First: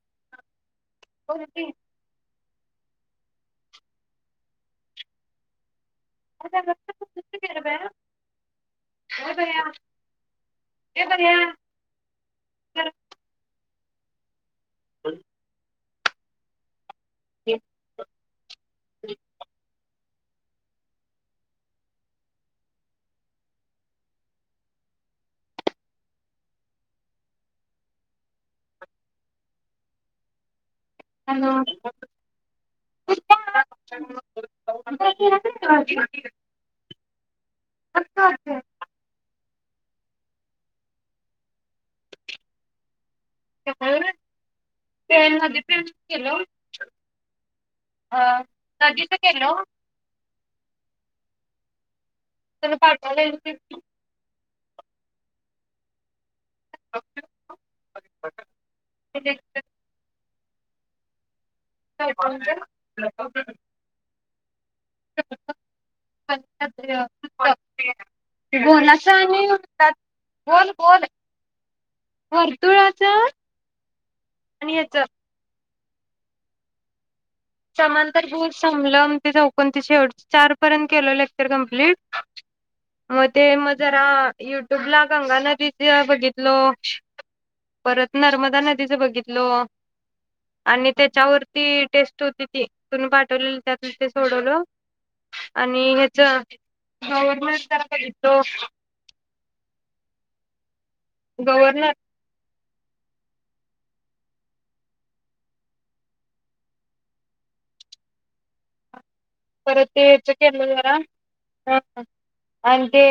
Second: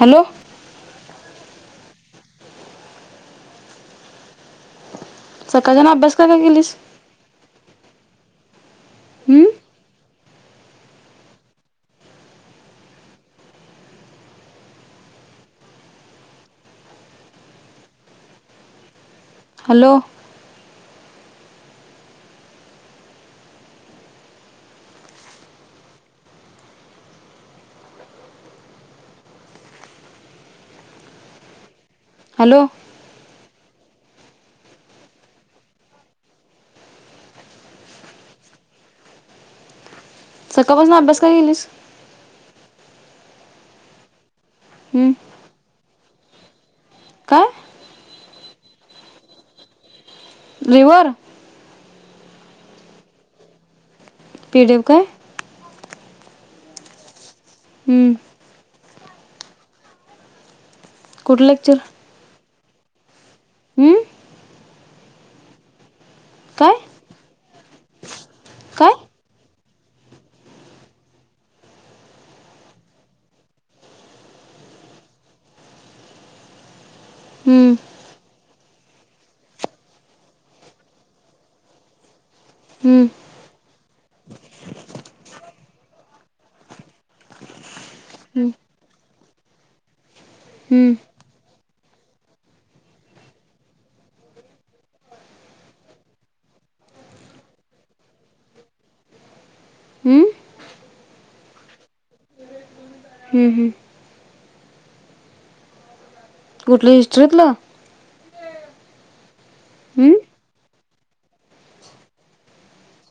Hello [inaudible] बोल की सकाळ च्याण अभ्यास का ग गेलीस? ये बया ये बया [unintelligible] [unintelligible] हे [unintelligible] हॅलो हॅलो! हॅलो [unintelligible] सकाळपासून अभ्यास काय केलीस? हम्म काय [unintelligible] लिव्हर त्यानं पाठवलय रिपीट तू ती देवू काय [unintelligible] हं डिटेक्टिव कुठलं लेक्चर काय बोलल्या हम्म काय काय बोनाचा आणि गोल गोल वर्तुळाच आणि याच हम्म समांतर बूर समलंब ते चौकणती शेवटच चार पर्यंत केलं लेक्चर कम्प्लीट हम्म मग ते मग जरा युट्यूब ला गंगा नदीच बघितलो परत हम्म नर्मदा नदीच बघितलो. आणि हम्म त्याच्यावर ती टेस्ट तो तुम्ही तुम्ही पाठवले त्यात ते सोडवल आणि ह्याच गव्हर्नर सारखं तो हम्म गव्हर्नर हम्म हम्म कुठलं हिस्ट्रीतलं? परत ते हम्म हेच केल जरा हां आणि ते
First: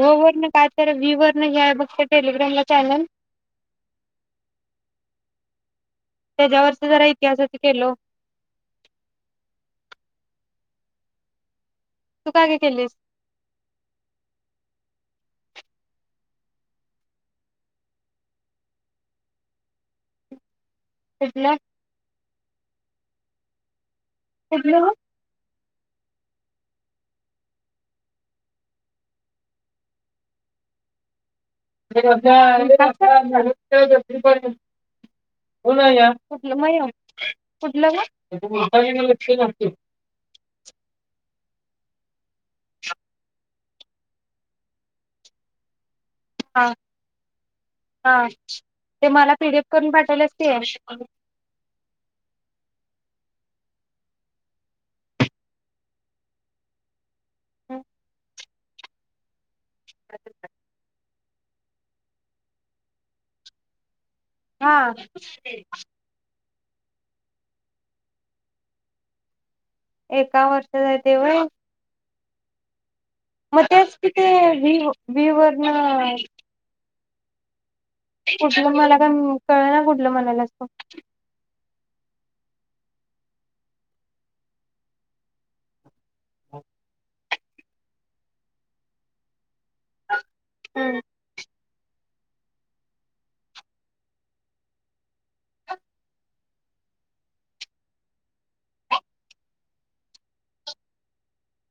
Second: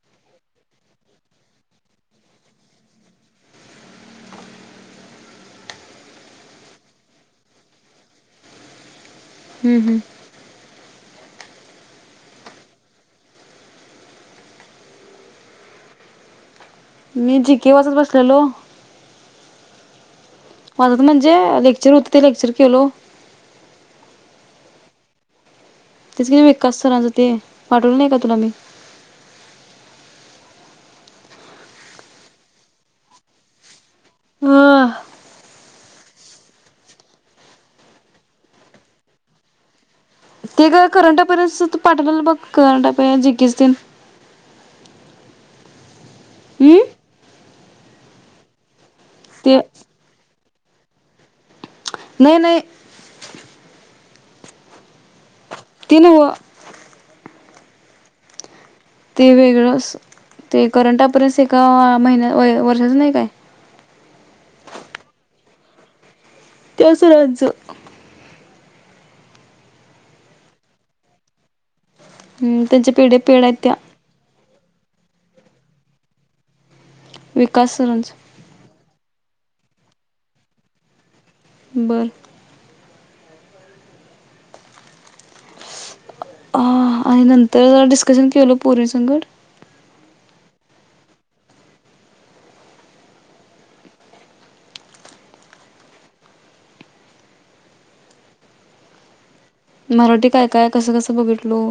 व वर न काय तर व्हि वर न हे आहे बग ते टेलिग्रामला चॅनल त्याच्यावरच जरा इतिहासाच केलो. हम्म हम्म तू काय काय केलीस मी जीके वाचत बसलेलो माझं म्हणजे कुठलं लेक्चर होतं. ते लेक्चर केलो. कुठलं ग तेच नव्हे विकास सरांचं ते पाठवलं नाही का तुला मी अ [unintelligible] ते ग करंट अफेरन्स तू पाठवलेलं बघ करंट अफेयर्स जीके च तें हा हम्म हां, ते मला पीडीएफ करून पाठवल्यास ते नाही नाही ती न्हवं हो ते वेगळं ते करंट अप्परेन्स आहे कितवा महिना वय वर्षाच नाही काय हां कस रहायचं? एका वर्षाचय ते व्हय हम्म त्यांच्यात मग तेच कि ते वी, वी वरनं विकास सरांच कुठलं मला पण कळना कुठलं म्हणाल्यास तु? बर आ आयनन तर जला डिस्कशन केलं पोरीसंगट. हम्म मराठी काय, काय कसं, कसं बघितलो.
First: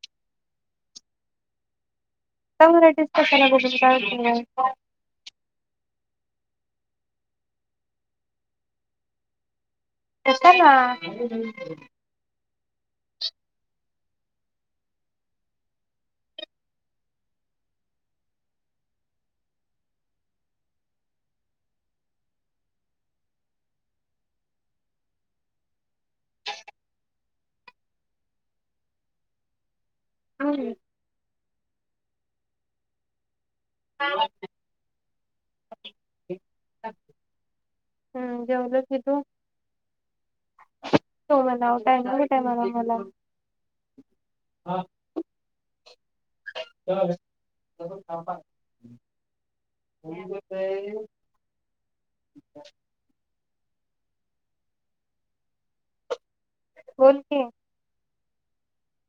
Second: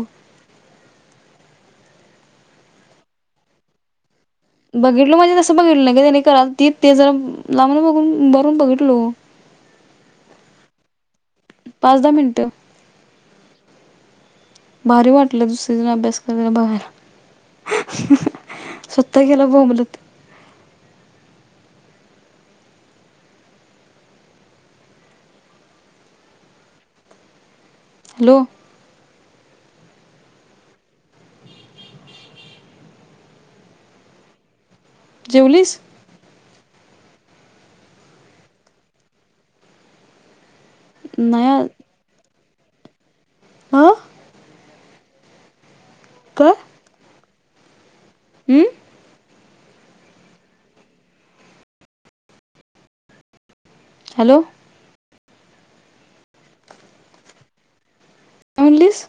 एका व्हरायटीचं कशाला बघुन काय उपयोग आहे. बघितलो म्हणजे तस तु बघितलं नाही गं त्यानी करालतीत ते जरा लांब बघुन उभारुन बघितलो. कशाला? पाच दहा मिनिटं भारी वाटलं दुसरी जणं अभ्यास करताना बघायला. स्वतः गेला बोंबलत. हॅलो हं, हं व्यवस्थित जेवलीस हम्म जेवलो की. तू? [unintelligible] नाही काय ग बाई. ते मला, मला. ह हा. काय? अं कोण बोलतय? हॅलो बोल की. काय म्हनलीस?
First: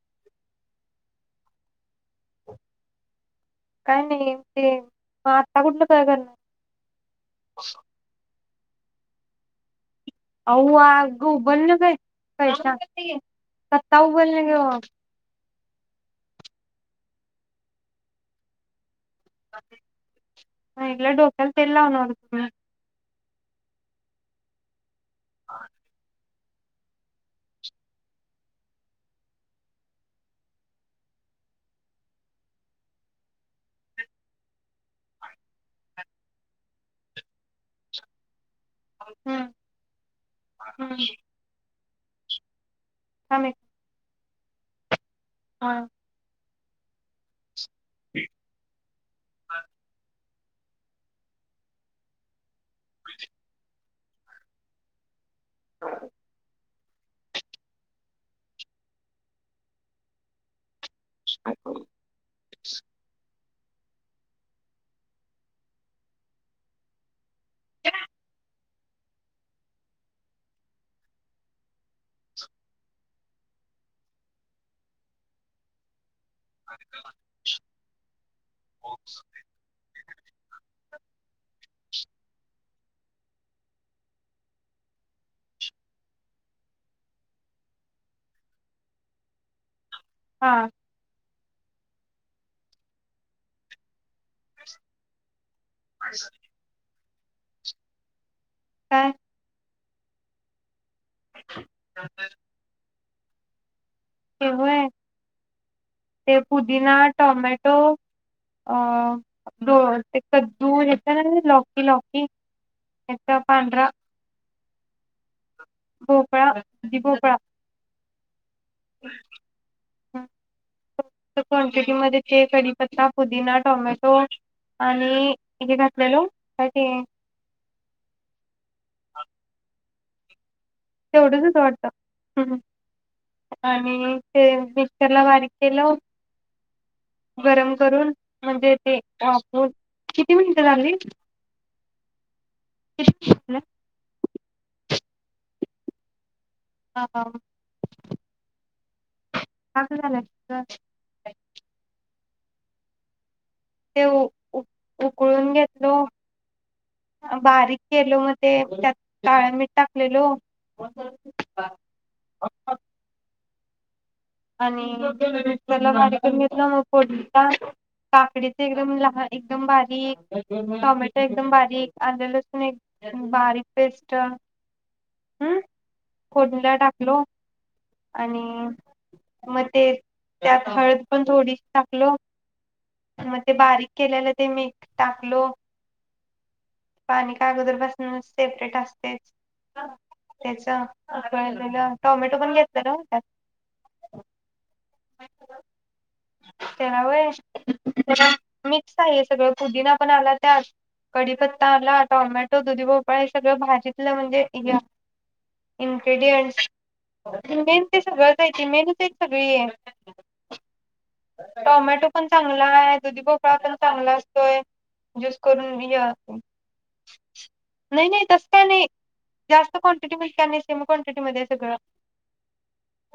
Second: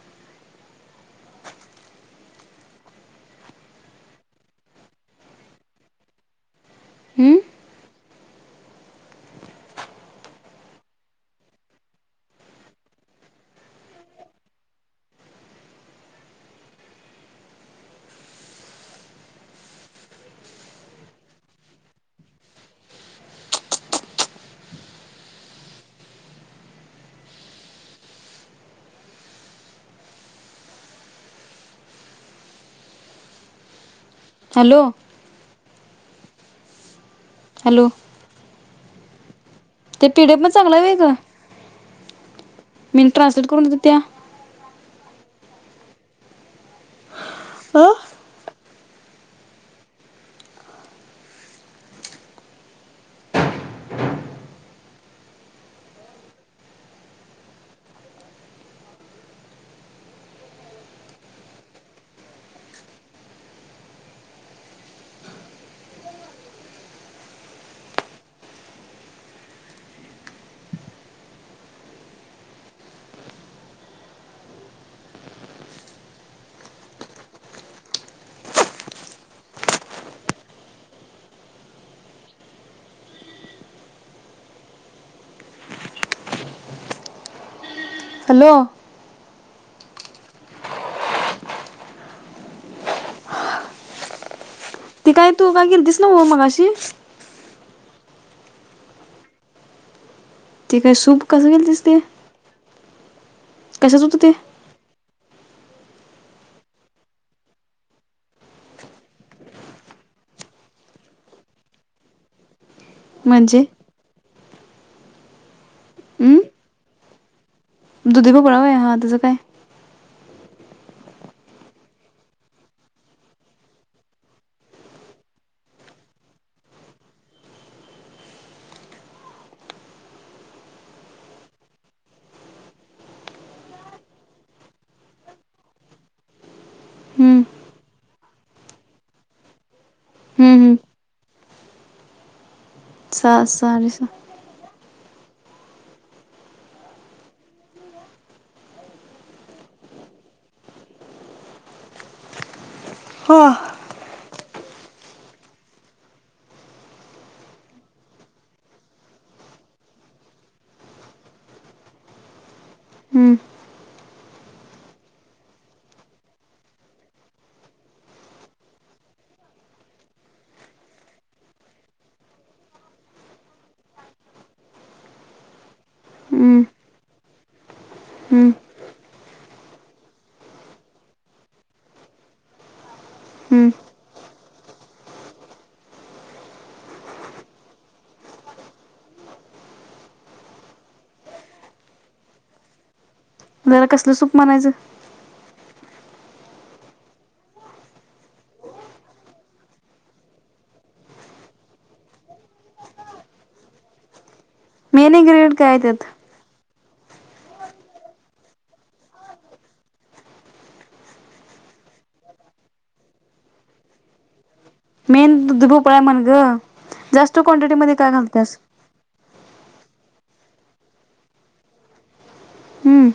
काय नाही ते, मग आता कुठलं काय करणार आहे? अं? अव्वा आगो उबलले का पैसा कत्ता उबललोय ग. माझ्या डोक्याला तेल लावणार होतीस ना? हॅलो हॅलो हम्म ते पिडिएफ पण चांगला आहे होय हम्म गं? मी थांब ट्रांसलेट एक करून दित्या. हा अ [inaudible] [inaudible] हा. काय करु? [inaudible] [inaudible] हॅलो हा. ते काय तू काय गेलतीस न्हव मगाशी? काय? ते काय सूप कसं केलतीस ते? कशाच होतं ते? ते पुदीना, टोमॅटो अ ते कद्दू हेेत ना लॉकी, लॉकी [inaudible] म्हणजे पांढरा हम्म भोपळा दुधी भोपळा दुधी भोपळा होय, हा तेचं काय? क्वांटिटीमध्ये ते कडीपत्ता, पुदिना, टॉमॅटो आणि हे घातलेलो काय ते? तेवढच होत वाटत हं आणि ते मिक्सरला बारीक केलं हम्म गरम करून म्हणजे ते वाफवुन. किती हम्म मिनिटं हम्म लागली? सहा साडेसहा हा, हा घालायच [unintelligible] हो उ उकळून घेतलो, बारीक केलो मग ते त्यात काळं मीठ टाकलेलो. [inaudible] हम्म आणि मिक्सरला बारीक करून घेतला, मग आणि फोडणीला काकडीच एकदम लहान एकदम बारीक, टोमॅटो एकदम बारीक, आल लसुण एकदम बारीक पेस्ट हम हम्म फोडणीला टाकलो आणि हम्म मग ते त्यात हळद पण थोडीशी टाकलो. मग ते हम्म बारीक केलेल ते मी टाकलो. पाणी काय अगोदरपासून सेपरेट असतेच त्याच [inaudible] टोमॅटो पण घेतलंल हा त्यात. त्याला कसलं सूप म्हणायचं? त्याला होय? त्याला मिक्स आहे हे सगळ पुुदीना पण आला त्यात, कढीपत्ता आला टोमॅटो, दुधी भोपळा हे सगळं भाजीतलं म्हणजे इ मेन इन्ग्रेडियंट काय त्यात इंग्रेडियंटस मेन ते सगळं हाय की, मेनच हायत सगळी. टोमॅटो पण चांगला आहे, दुधीपोपळा पण चांगला असतोय. ज्युस मेन दुधी करून [inaudible] भोपळा म्हण ग जास्त क्वांटिटीमध्ये नाही, काय नाही तस घालत्यास काय नाही जास्त कोण [unintelligible] कॉन्टिटीमध्ये आहे सगळ [inaudible] हम्म,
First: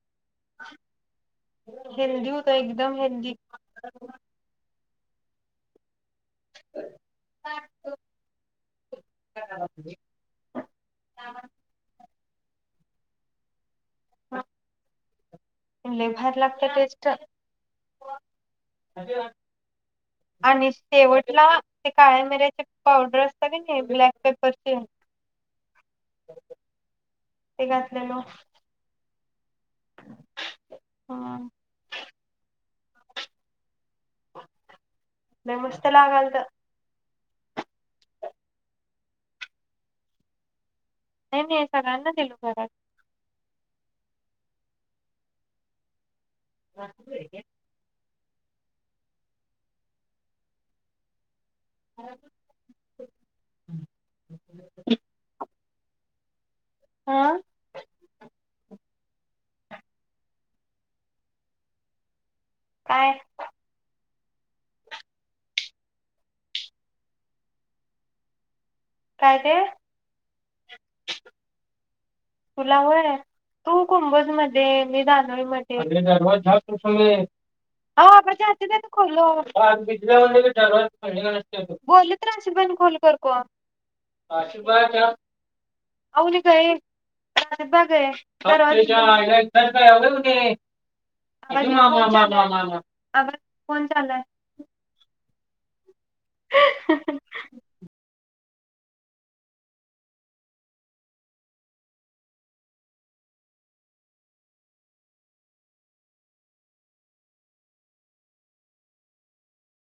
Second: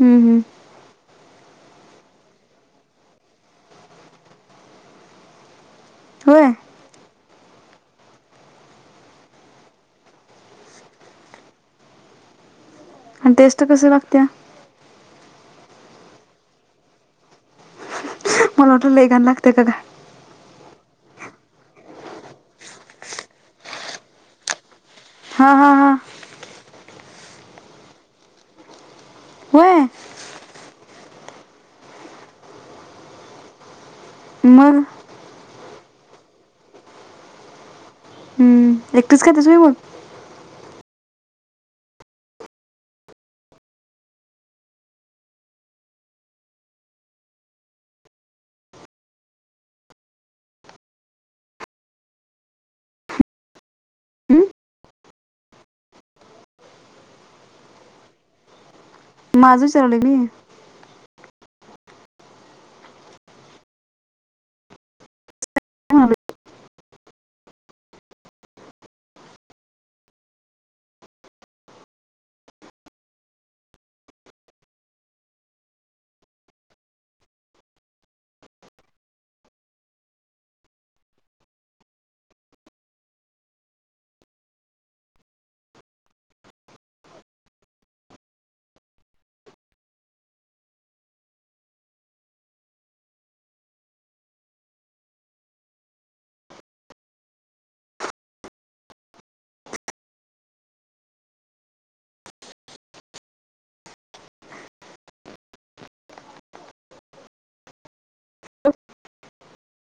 हम्म, हम्म. हेल्दी होतय, एकदम हेल्दी. होय आणि [inaudible] आणि टेस्ट कसं लाग आगत्या [inaudible] लय भारी लागतिया पेस्ट मला वाटंल लय घाण लागत्या का काय? आणि शेवटला ते काळ्या मिर्याचे पावडर असत का नाही ब्लॅक पेपरची हा हा हा हे घातलेल होय हा मग लय मस्त लागालत. हम्म, एकटीच खातीस व्हय मग नाय नाय सगळ्यांना दिलो घरात वा [inaudible] अम हम्म? [inaudible] हा माझ चाल मी काय काय ते तुला होय तू कुंभोज मध्ये मी दानोळी मध्ये [inaudible] बघ ब कोण चालाय [inaudible] [unintelligible] स [inaudible]